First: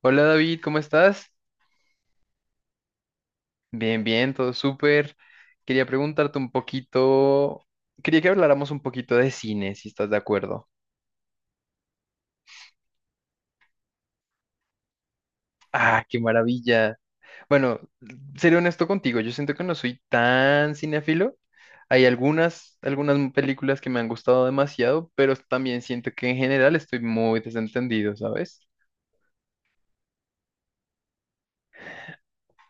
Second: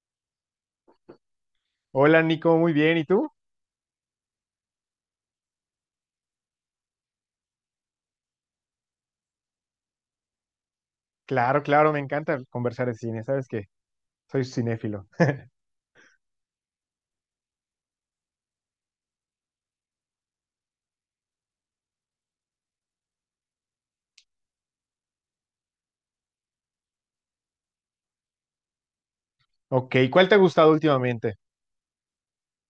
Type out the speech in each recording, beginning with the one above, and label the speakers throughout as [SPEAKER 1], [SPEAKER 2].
[SPEAKER 1] Hola David, ¿cómo estás?
[SPEAKER 2] Hola Nico, muy bien. ¿Y tú?
[SPEAKER 1] Bien, bien, todo súper. Quería preguntarte un poquito, quería que habláramos un poquito de cine, si estás de acuerdo.
[SPEAKER 2] Claro, claro, me encanta conversar de cine. Sabes que soy cinéfilo.
[SPEAKER 1] Ah, qué maravilla. Bueno, seré honesto contigo, yo siento que no soy tan cinéfilo. Hay algunas películas que me han gustado demasiado, pero también siento que en general estoy muy desentendido, ¿sabes?
[SPEAKER 2] Ok, ¿cuál te ha gustado últimamente?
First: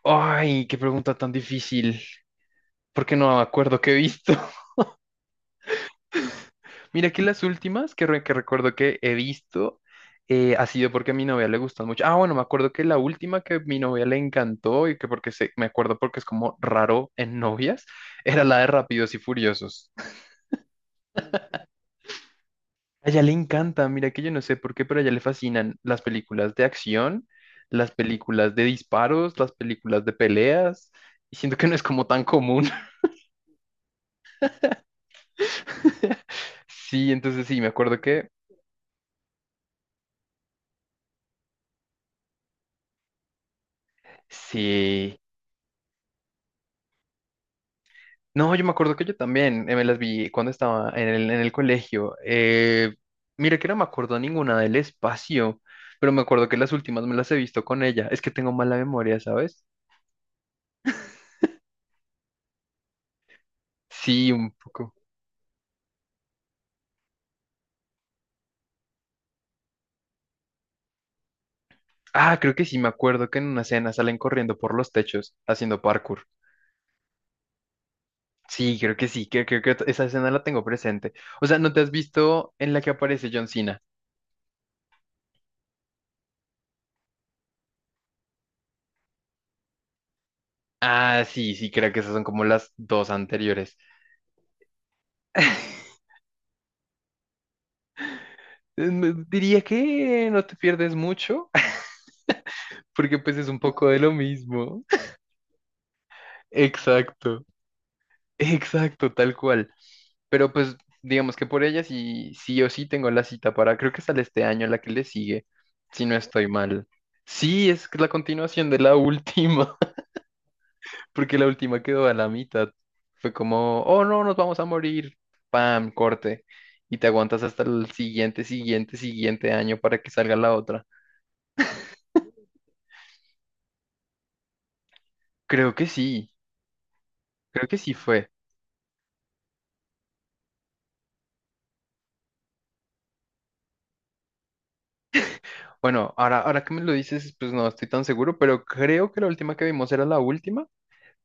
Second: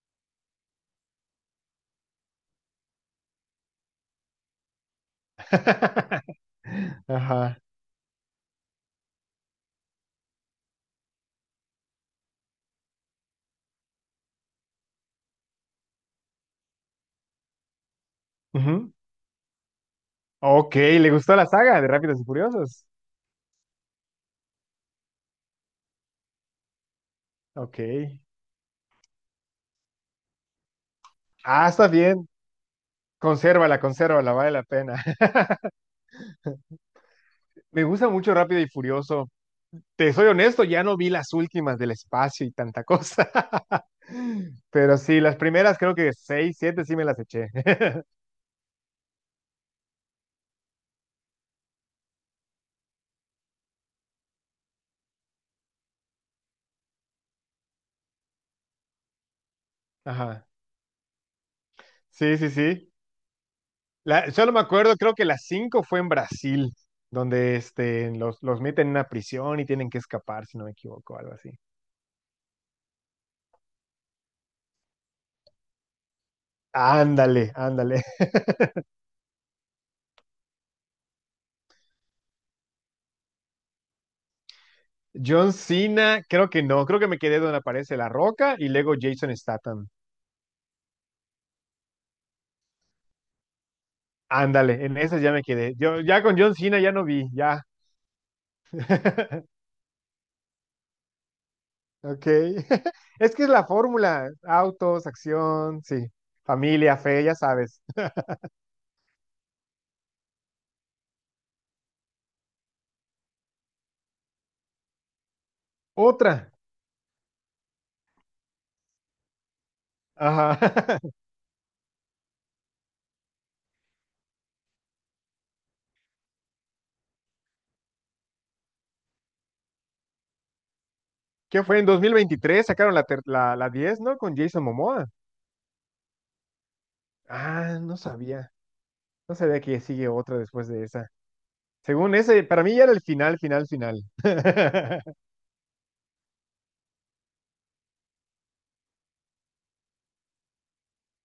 [SPEAKER 1] Ay, qué pregunta tan difícil, porque no me acuerdo qué he visto. Mira que las
[SPEAKER 2] Ajá.
[SPEAKER 1] últimas que recuerdo que he visto ha sido porque a mi novia le gustan mucho. Ah, bueno, me acuerdo que la última que mi novia le encantó y que me acuerdo porque es como raro en novias, era la de
[SPEAKER 2] Ujú.
[SPEAKER 1] Rápidos y Furiosos.
[SPEAKER 2] Ok, ¿le gustó la saga de Rápidos y Furiosos?
[SPEAKER 1] A ella le encanta, mira que yo no sé por qué, pero a ella le fascinan las películas de acción,
[SPEAKER 2] Ok.
[SPEAKER 1] las películas de disparos, las películas de peleas, y siento que
[SPEAKER 2] Ah,
[SPEAKER 1] no es
[SPEAKER 2] está
[SPEAKER 1] como tan
[SPEAKER 2] bien.
[SPEAKER 1] común.
[SPEAKER 2] Consérvala, consérvala, vale la pena.
[SPEAKER 1] Sí, entonces sí, me
[SPEAKER 2] Me
[SPEAKER 1] acuerdo
[SPEAKER 2] gusta
[SPEAKER 1] que
[SPEAKER 2] mucho Rápido y Furioso. Te soy honesto, ya no vi las últimas del espacio y tanta cosa. Pero
[SPEAKER 1] sí.
[SPEAKER 2] sí, las primeras creo que seis, siete sí me las eché.
[SPEAKER 1] No, yo me acuerdo que yo también me las vi cuando estaba en el colegio. Mira que no me acuerdo ninguna del espacio, pero me acuerdo que las últimas me las he visto con ella. Es que tengo mala memoria, ¿sabes?
[SPEAKER 2] Ajá. Sí, sí, sí.
[SPEAKER 1] Sí, un
[SPEAKER 2] Solo me
[SPEAKER 1] poco.
[SPEAKER 2] acuerdo, creo que las cinco fue en Brasil, donde este, los meten en una prisión y tienen que escapar, si no me equivoco, algo así.
[SPEAKER 1] Ah, creo que sí, me acuerdo que en una escena salen corriendo por los techos haciendo parkour.
[SPEAKER 2] Ándale, ándale.
[SPEAKER 1] Sí, creo que sí, creo que esa escena la tengo presente. O sea, ¿no te has visto en la que aparece John Cena?
[SPEAKER 2] John Cena, creo que no, creo que me quedé donde aparece La Roca y luego Jason Statham.
[SPEAKER 1] Ah, sí, sí, creo que esas son como las dos anteriores.
[SPEAKER 2] Ándale, en esas ya me quedé. Yo ya con John Cena ya no vi, ya.
[SPEAKER 1] Diría que no te pierdes mucho.
[SPEAKER 2] Ok.
[SPEAKER 1] Porque
[SPEAKER 2] Es
[SPEAKER 1] pues
[SPEAKER 2] que
[SPEAKER 1] es
[SPEAKER 2] es
[SPEAKER 1] un
[SPEAKER 2] la
[SPEAKER 1] poco de lo
[SPEAKER 2] fórmula,
[SPEAKER 1] mismo.
[SPEAKER 2] autos, acción, sí, familia, fe, ya
[SPEAKER 1] Exacto,
[SPEAKER 2] sabes.
[SPEAKER 1] exacto, tal cual. Pero pues digamos que por ella sí, sí o sí tengo la cita para, creo que sale este año la que le sigue, si no estoy
[SPEAKER 2] Otra.
[SPEAKER 1] mal. Sí, es la continuación de la última,
[SPEAKER 2] Ajá.
[SPEAKER 1] porque la última quedó a la mitad. Fue como, oh no, nos vamos a morir. Pam, corte. Y te aguantas hasta el siguiente año para que salga la otra.
[SPEAKER 2] ¿Qué fue? En 2023 sacaron la diez, ¿no? Con Jason Momoa.
[SPEAKER 1] Creo que sí, creo que
[SPEAKER 2] Ah,
[SPEAKER 1] sí
[SPEAKER 2] no
[SPEAKER 1] fue.
[SPEAKER 2] sabía. No sabía que sigue otra después de esa. Según ese, para mí ya era el final, final, final.
[SPEAKER 1] Bueno, ahora que me lo dices, pues no estoy tan seguro, pero creo que la última que vimos era la última,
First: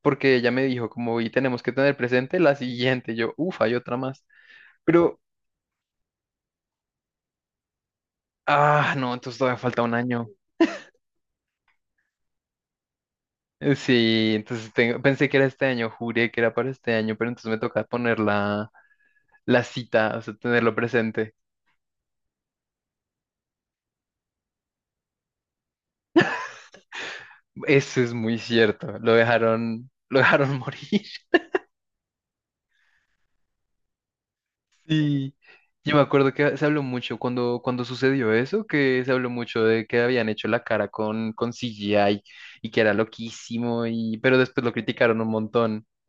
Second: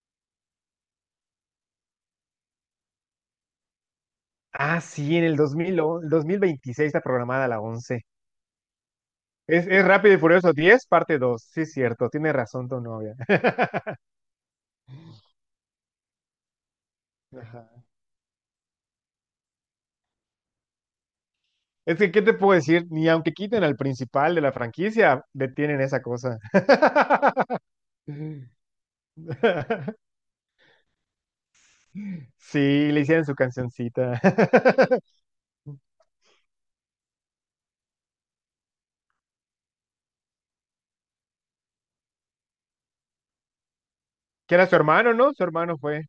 [SPEAKER 1] porque ella me dijo como, y tenemos que tener presente la siguiente, yo, uff, hay otra más,
[SPEAKER 2] Ah, sí,
[SPEAKER 1] pero,
[SPEAKER 2] en el 2000 el 2026 está programada la once.
[SPEAKER 1] ah, no, entonces todavía falta
[SPEAKER 2] Es
[SPEAKER 1] un
[SPEAKER 2] Rápido y
[SPEAKER 1] año.
[SPEAKER 2] Furioso 10 parte dos. Sí, es cierto. Tiene razón tu novia.
[SPEAKER 1] Sí, entonces pensé que era este año, juré que era para este año, pero entonces me
[SPEAKER 2] Ajá.
[SPEAKER 1] toca poner la, la cita, o sea, tenerlo presente.
[SPEAKER 2] Es que, ¿qué te puedo decir? Ni aunque quiten al principal de la franquicia, detienen esa cosa.
[SPEAKER 1] Eso es muy cierto, lo dejaron morir.
[SPEAKER 2] Sí, le hicieron su cancioncita.
[SPEAKER 1] Sí, yo me acuerdo que se habló mucho cuando sucedió eso, que se habló mucho de que habían hecho la cara con CGI y que era loquísimo, y, pero
[SPEAKER 2] Que
[SPEAKER 1] después
[SPEAKER 2] era
[SPEAKER 1] lo
[SPEAKER 2] su hermano,
[SPEAKER 1] criticaron un
[SPEAKER 2] ¿no? Su hermano
[SPEAKER 1] montón.
[SPEAKER 2] fue.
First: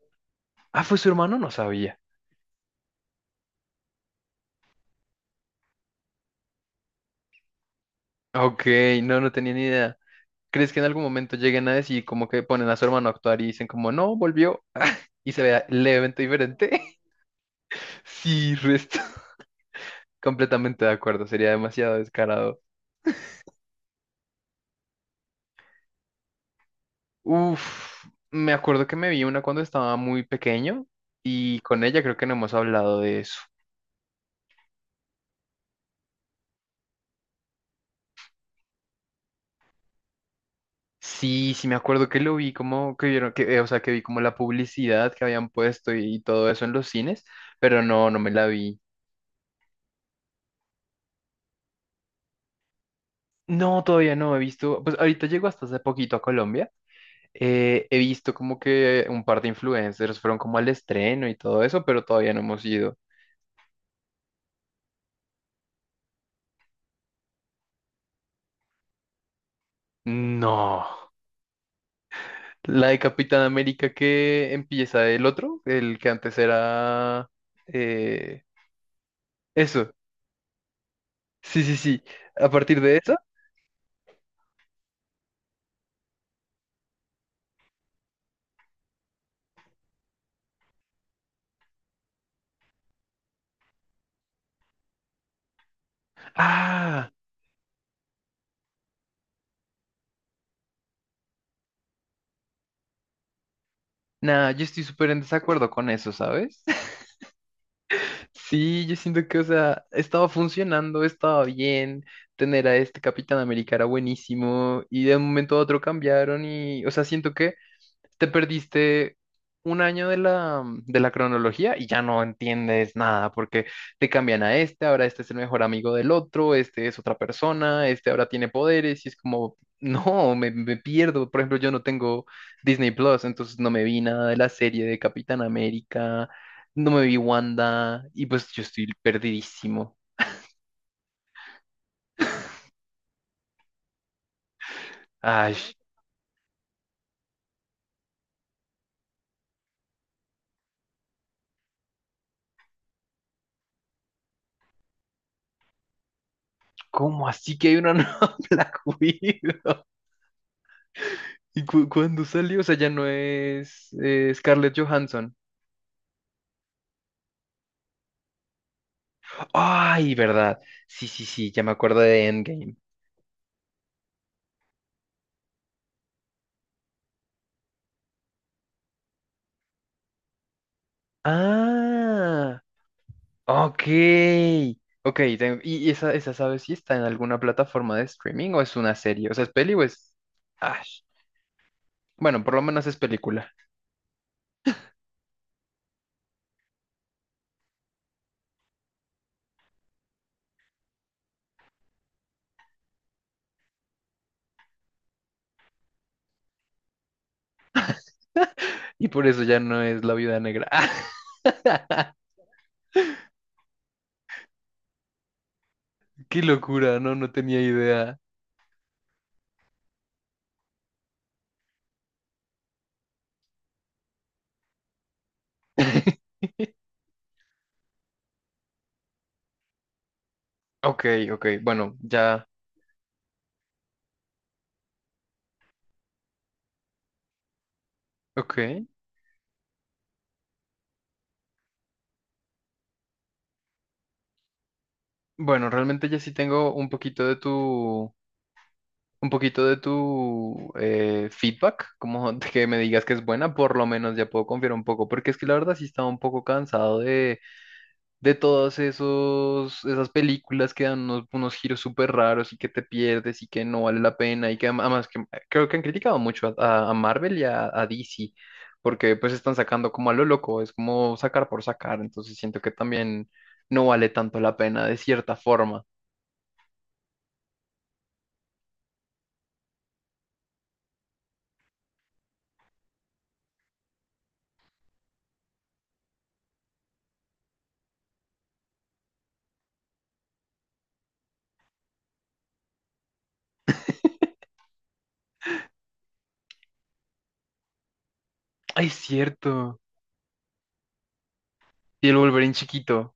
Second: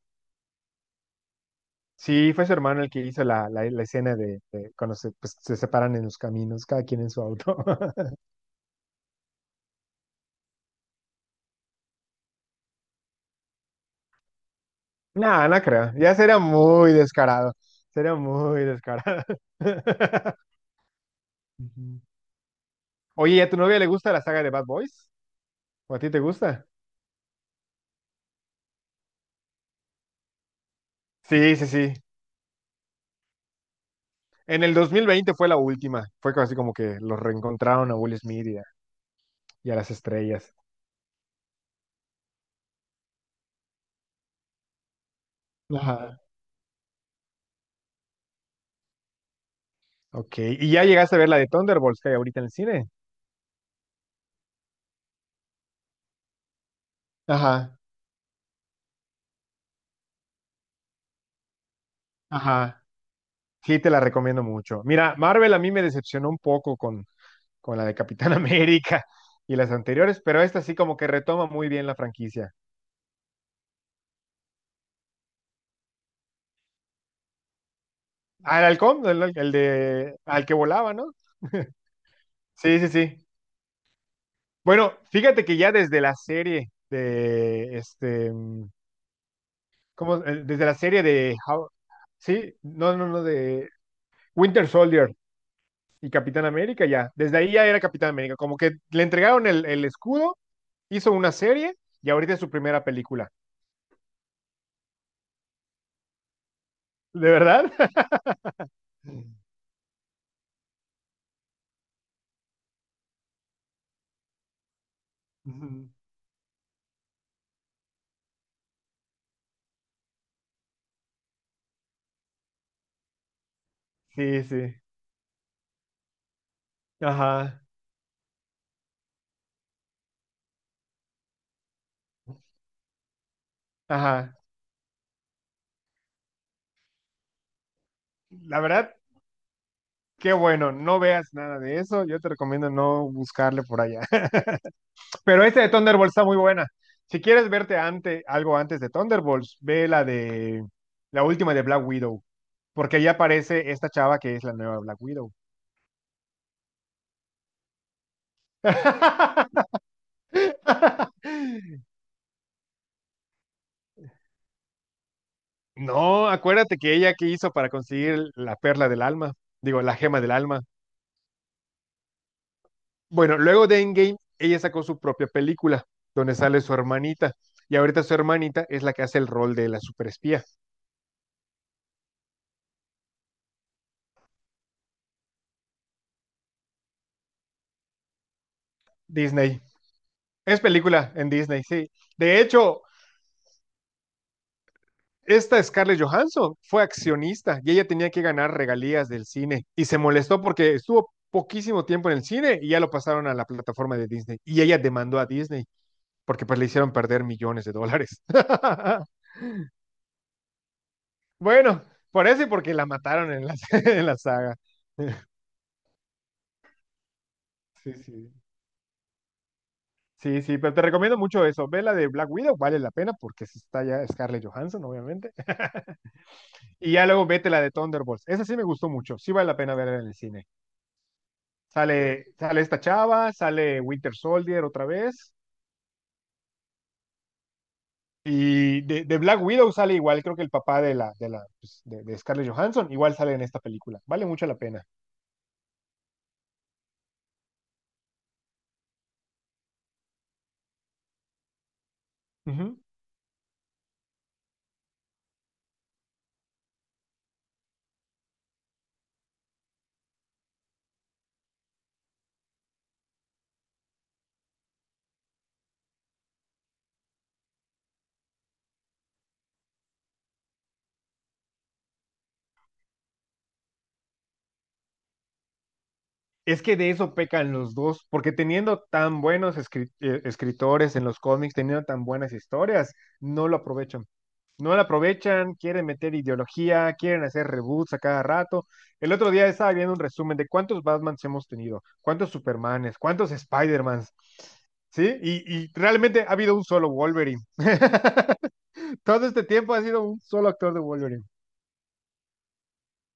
[SPEAKER 1] Ah, ¿fue su hermano? No sabía.
[SPEAKER 2] Sí, fue su hermano el que hizo la escena de cuando se, pues, se separan en los caminos, cada quien en su auto.
[SPEAKER 1] Ok, no, no tenía ni idea. ¿Crees que en algún momento lleguen a decir como que ponen a su hermano a actuar y dicen como no, volvió y se
[SPEAKER 2] No, no
[SPEAKER 1] vea
[SPEAKER 2] creo. Ya
[SPEAKER 1] levemente
[SPEAKER 2] sería
[SPEAKER 1] diferente?
[SPEAKER 2] muy descarado. Sería
[SPEAKER 1] Sí,
[SPEAKER 2] muy
[SPEAKER 1] resto.
[SPEAKER 2] descarado.
[SPEAKER 1] Completamente de acuerdo, sería demasiado
[SPEAKER 2] Ujú.
[SPEAKER 1] descarado.
[SPEAKER 2] Oye, ¿y a tu novia le gusta la saga de Bad Boys? ¿O a ti te gusta?
[SPEAKER 1] Uf, me acuerdo que me vi una cuando estaba muy pequeño
[SPEAKER 2] Sí,
[SPEAKER 1] y
[SPEAKER 2] sí,
[SPEAKER 1] con
[SPEAKER 2] sí.
[SPEAKER 1] ella creo que no hemos hablado de eso.
[SPEAKER 2] En el 2020 fue la última. Fue casi como que los reencontraron a Will Smith y a las estrellas.
[SPEAKER 1] Sí, sí me acuerdo que lo vi como que vieron que, o sea, que vi como la publicidad que habían puesto
[SPEAKER 2] Ajá.
[SPEAKER 1] y todo eso en los cines, pero no, no me la vi.
[SPEAKER 2] Ok, ¿y ya llegaste a ver la de Thunderbolts que hay ahorita en el cine?
[SPEAKER 1] No, todavía no he visto, pues ahorita llego hasta hace poquito a Colombia.
[SPEAKER 2] Ajá,
[SPEAKER 1] He visto como que un par de influencers fueron como al estreno y todo eso, pero todavía no hemos
[SPEAKER 2] ajá.
[SPEAKER 1] ido.
[SPEAKER 2] Sí, te la recomiendo mucho. Mira, Marvel a mí me decepcionó un poco con la de Capitán América y las anteriores, pero esta sí como que
[SPEAKER 1] No.
[SPEAKER 2] retoma muy bien la franquicia.
[SPEAKER 1] La de Capitán América que empieza el otro, el que antes era... eh,
[SPEAKER 2] Al halcón, el
[SPEAKER 1] eso,
[SPEAKER 2] de al que volaba, ¿no?
[SPEAKER 1] sí, sí, sí. A
[SPEAKER 2] Sí,
[SPEAKER 1] partir
[SPEAKER 2] sí,
[SPEAKER 1] de eso...
[SPEAKER 2] sí. Bueno, fíjate que ya desde la serie de este, ¿cómo? Desde la serie de How, sí, no, no, no, de Winter Soldier y Capitán América,
[SPEAKER 1] Ah,
[SPEAKER 2] ya. Desde ahí ya era Capitán América. Como que le entregaron el escudo, hizo una serie y ahorita es su primera película.
[SPEAKER 1] nada, yo estoy súper en desacuerdo con eso, ¿sabes?
[SPEAKER 2] ¿De verdad?
[SPEAKER 1] Sí, yo siento que, o sea, estaba funcionando, estaba bien, tener a este Capitán América era buenísimo y de un momento a otro
[SPEAKER 2] Ujú.
[SPEAKER 1] cambiaron y, o sea, siento que te perdiste un año de la cronología y ya no entiendes nada porque te cambian
[SPEAKER 2] Sí,
[SPEAKER 1] a
[SPEAKER 2] sí.
[SPEAKER 1] este, ahora este es el mejor amigo del otro, este es otra
[SPEAKER 2] Ajá,
[SPEAKER 1] persona, este ahora tiene poderes y es como, no, me pierdo. Por ejemplo, yo no tengo Disney Plus, entonces no me vi nada de
[SPEAKER 2] ajá.
[SPEAKER 1] la serie de Capitán América. No me vi Wanda y pues
[SPEAKER 2] La
[SPEAKER 1] yo estoy
[SPEAKER 2] verdad,
[SPEAKER 1] perdidísimo.
[SPEAKER 2] qué bueno. No veas nada de eso. Yo te recomiendo no buscarle por allá. Pero
[SPEAKER 1] Ay,
[SPEAKER 2] esta de Thunderbolts está muy buena. Si quieres algo antes de Thunderbolts, ve la última de Black Widow. Porque ahí aparece esta chava que es la nueva Black Widow.
[SPEAKER 1] ¿cómo así que hay una nueva Black Widow? ¿Y cuándo salió? O sea, ya no es Scarlett Johansson.
[SPEAKER 2] No, acuérdate que ella que hizo para conseguir la perla del alma, digo, la
[SPEAKER 1] Ay,
[SPEAKER 2] gema del
[SPEAKER 1] verdad.
[SPEAKER 2] alma.
[SPEAKER 1] Sí, sí, sí, ya me acuerdo de Endgame.
[SPEAKER 2] Bueno, luego de Endgame, ella sacó su propia película, donde sale su hermanita, y ahorita su hermanita es la que hace el rol de la superespía.
[SPEAKER 1] Ah, ok. Ok, ¿y esa, esa sabes si está en alguna plataforma de streaming o es una serie? O sea, ¿es
[SPEAKER 2] Disney.
[SPEAKER 1] peli o es...
[SPEAKER 2] Es
[SPEAKER 1] Ay,
[SPEAKER 2] película en Disney, sí. De
[SPEAKER 1] bueno, por lo
[SPEAKER 2] hecho,
[SPEAKER 1] menos es película.
[SPEAKER 2] esta Scarlett Johansson fue accionista y ella tenía que ganar regalías del cine y se molestó porque estuvo poquísimo tiempo en el cine y ya lo pasaron a la plataforma de Disney y ella demandó a Disney porque pues le hicieron perder millones de dólares.
[SPEAKER 1] Y por eso ya no es La Viuda Negra.
[SPEAKER 2] Bueno, por eso y porque la mataron en la, en la saga.
[SPEAKER 1] Qué locura, no, no tenía
[SPEAKER 2] Sí,
[SPEAKER 1] idea.
[SPEAKER 2] sí. Sí, sí, pero te recomiendo mucho eso. Ve la de Black Widow, vale la pena porque sí está ya Scarlett Johansson, obviamente. Y ya luego vete la de Thunderbolts. Esa sí me gustó mucho. Sí vale la pena verla en el cine.
[SPEAKER 1] Ok, ok, bueno,
[SPEAKER 2] Sale,
[SPEAKER 1] ya,
[SPEAKER 2] sale esta chava, sale Winter Soldier otra vez. Y
[SPEAKER 1] ok.
[SPEAKER 2] de Black Widow sale igual, creo que el papá de la, pues, de Scarlett Johansson, igual sale en esta película. Vale mucho la pena.
[SPEAKER 1] Bueno, realmente ya sí tengo un poquito de tu, un poquito de tu feedback, como de que me
[SPEAKER 2] Ujú.
[SPEAKER 1] digas que es buena, por lo menos ya puedo confiar un poco, porque es que la verdad sí estaba un poco cansado de esas películas que dan unos, unos giros súper raros y que te pierdes y que no vale la pena y que además que, creo que han criticado mucho Marvel y a DC porque pues están sacando como a lo loco, es como sacar por sacar, entonces siento que también no vale tanto la pena de cierta forma.
[SPEAKER 2] Es que de eso pecan los dos, porque teniendo tan escritores en los cómics, teniendo tan buenas historias, no lo aprovechan. No lo aprovechan, quieren meter ideología, quieren hacer reboots a cada rato. El otro día estaba viendo un resumen de cuántos Batmans hemos tenido, cuántos Supermanes, cuántos Spidermans, ¿sí? Y realmente ha habido un solo Wolverine.
[SPEAKER 1] Ay, es
[SPEAKER 2] Todo este tiempo
[SPEAKER 1] cierto.
[SPEAKER 2] ha sido un solo actor de Wolverine.
[SPEAKER 1] Y el Wolverine chiquito.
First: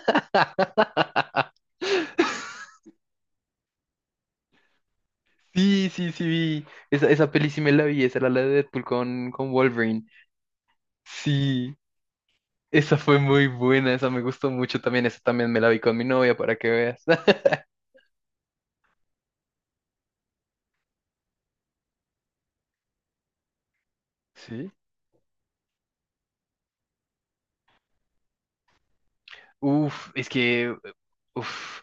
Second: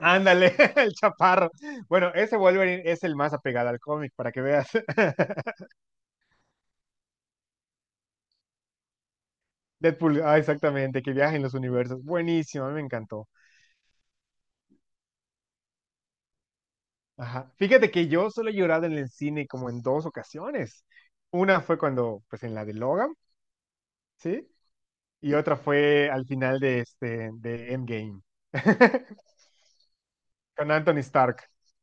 [SPEAKER 2] Ándale, el chaparro. Bueno, ese Wolverine es el más apegado al cómic, para que veas.
[SPEAKER 1] Sí, sí, sí, vi. Esa peli sí me la vi, esa era la de Deadpool con Wolverine.
[SPEAKER 2] Deadpool, ah, exactamente, que viaja en los
[SPEAKER 1] Sí.
[SPEAKER 2] universos. Buenísimo, a mí me
[SPEAKER 1] Esa fue
[SPEAKER 2] encantó.
[SPEAKER 1] muy buena, esa me gustó mucho también. Esa también me la vi con mi novia para que veas.
[SPEAKER 2] Ajá. Fíjate que yo solo he llorado en el cine como en dos ocasiones. Una fue cuando, pues en la de Logan, ¿sí?
[SPEAKER 1] Sí.
[SPEAKER 2] Y otra fue al final de este, de Endgame,
[SPEAKER 1] Uf, es
[SPEAKER 2] con
[SPEAKER 1] que,
[SPEAKER 2] Anthony Stark.
[SPEAKER 1] uf,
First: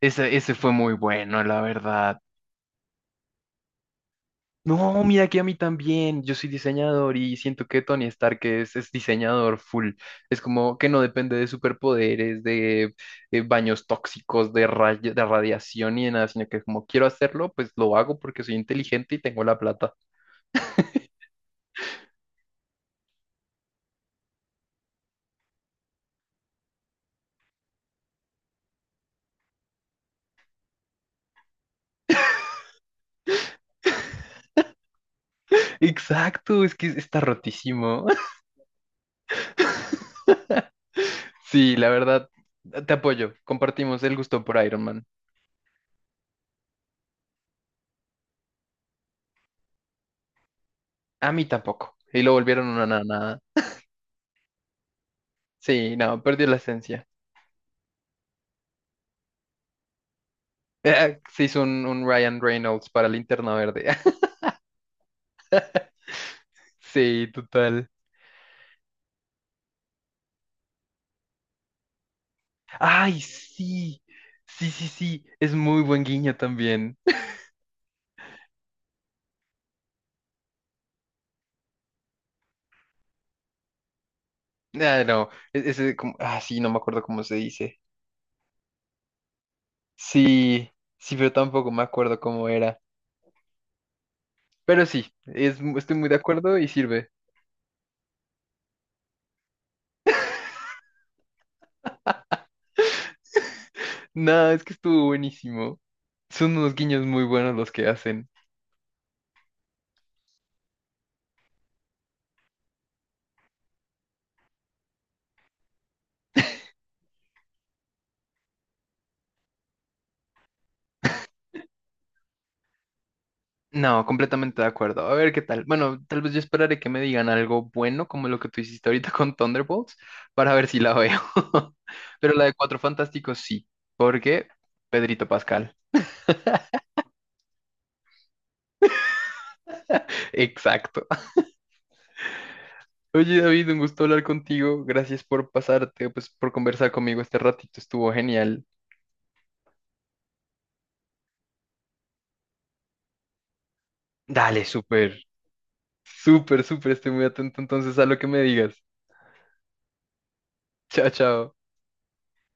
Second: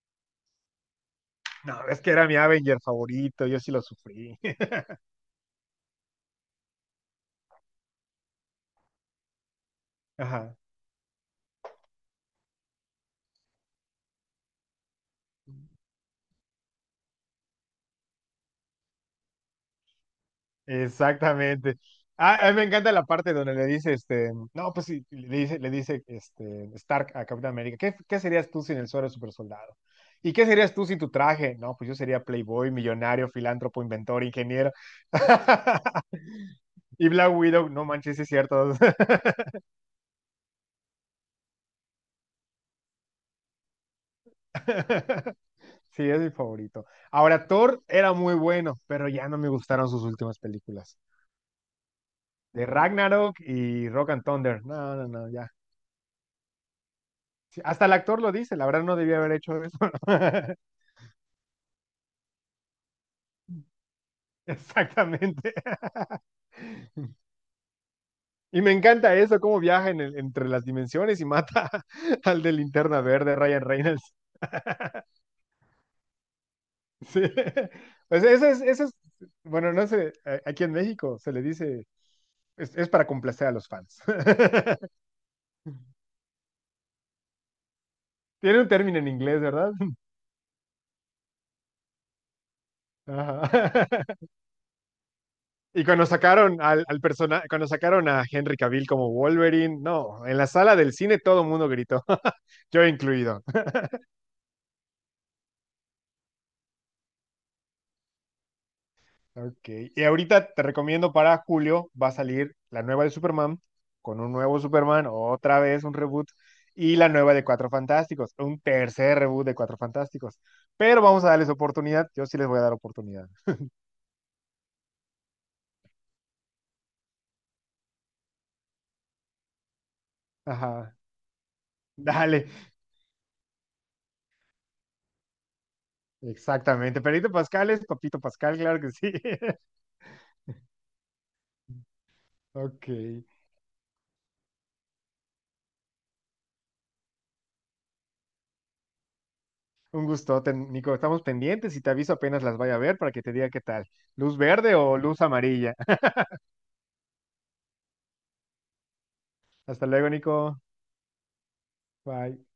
[SPEAKER 1] ese, ese fue muy bueno, la
[SPEAKER 2] No, es que
[SPEAKER 1] verdad.
[SPEAKER 2] era mi Avenger favorito, yo sí lo sufrí.
[SPEAKER 1] No, mira que a mí también, yo soy diseñador y siento que Tony Stark es diseñador full. Es
[SPEAKER 2] Ajá.
[SPEAKER 1] como que no depende de superpoderes, de, baños tóxicos, de, de radiación y de nada, sino que como quiero hacerlo, pues lo hago porque soy inteligente y tengo la plata.
[SPEAKER 2] Exactamente. Ah, a mí me encanta la parte donde le dice, este, no, pues sí, le dice, este, Stark a Capitán América, ¿ qué serías tú sin el suero de supersoldado? ¿Y qué serías tú sin tu traje? No, pues yo sería playboy, millonario, filántropo, inventor, ingeniero.
[SPEAKER 1] Exacto, es que
[SPEAKER 2] Y
[SPEAKER 1] está
[SPEAKER 2] Black Widow, no
[SPEAKER 1] rotísimo.
[SPEAKER 2] manches, sí es cierto.
[SPEAKER 1] Sí, la verdad, te apoyo. Compartimos el gusto por Iron Man.
[SPEAKER 2] Sí, es mi favorito. Ahora, Thor era muy bueno, pero ya no me gustaron sus últimas películas.
[SPEAKER 1] A mí tampoco. Y lo volvieron
[SPEAKER 2] De
[SPEAKER 1] una
[SPEAKER 2] Ragnarok
[SPEAKER 1] nada.
[SPEAKER 2] y Rock and Thunder. No, no, no, ya.
[SPEAKER 1] Sí, no, perdió la esencia.
[SPEAKER 2] Sí, hasta el actor lo dice, la verdad no debía haber hecho eso.
[SPEAKER 1] Se hizo un Ryan Reynolds para Linterna Verde.
[SPEAKER 2] Exactamente.
[SPEAKER 1] Sí, total.
[SPEAKER 2] Y me encanta eso, cómo viaja entre las dimensiones y mata al de Linterna
[SPEAKER 1] Ay,
[SPEAKER 2] Verde, Ryan
[SPEAKER 1] sí.
[SPEAKER 2] Reynolds.
[SPEAKER 1] Sí, sí, sí. Es muy buen guiño también.
[SPEAKER 2] Sí. Pues eso es, bueno, no sé, a- aquí en México se le dice, es para complacer a los fans.
[SPEAKER 1] Ah, no. Ese, ah, sí, no me acuerdo cómo se dice.
[SPEAKER 2] Tiene un término en inglés, ¿verdad?
[SPEAKER 1] Sí, sí, pero tampoco me acuerdo cómo era.
[SPEAKER 2] Ajá.
[SPEAKER 1] Pero sí,
[SPEAKER 2] Y
[SPEAKER 1] estoy
[SPEAKER 2] cuando
[SPEAKER 1] muy de
[SPEAKER 2] sacaron
[SPEAKER 1] acuerdo y sirve.
[SPEAKER 2] cuando sacaron a Henry Cavill como Wolverine, no, en la sala del cine todo el mundo gritó, yo incluido.
[SPEAKER 1] No, es que estuvo buenísimo. Son unos guiños muy buenos los que hacen.
[SPEAKER 2] Ok. Y ahorita te recomiendo para julio, va a salir la nueva de Superman, con un nuevo Superman, otra vez un reboot, y la nueva de Cuatro Fantásticos, un tercer reboot de Cuatro Fantásticos. Pero vamos a darles oportunidad, yo sí les voy a dar oportunidad.
[SPEAKER 1] No, completamente de acuerdo. A ver qué tal. Bueno, tal vez yo esperaré que me digan algo bueno, como lo que tú hiciste ahorita con Thunderbolts, para ver si la
[SPEAKER 2] Ajá.
[SPEAKER 1] veo. Pero la
[SPEAKER 2] Dale,
[SPEAKER 1] de Cuatro Fantásticos sí, porque Pedrito Pascal.
[SPEAKER 2] exactamente. Perito Pascal es Papito Pascal, claro que sí.
[SPEAKER 1] Exacto.
[SPEAKER 2] Ok.
[SPEAKER 1] Oye, David, un gusto hablar contigo. Gracias por pasarte, pues por conversar conmigo este ratito. Estuvo genial.
[SPEAKER 2] Un gustote, Nico. Estamos pendientes y te aviso apenas las vaya a ver para que te diga qué tal. ¿Luz
[SPEAKER 1] Dale,
[SPEAKER 2] verde o luz
[SPEAKER 1] súper.
[SPEAKER 2] amarilla?
[SPEAKER 1] Súper, súper. Estoy muy atento entonces a lo que me digas.
[SPEAKER 2] Hasta luego, Nico.
[SPEAKER 1] Chao, chao.
[SPEAKER 2] Bye.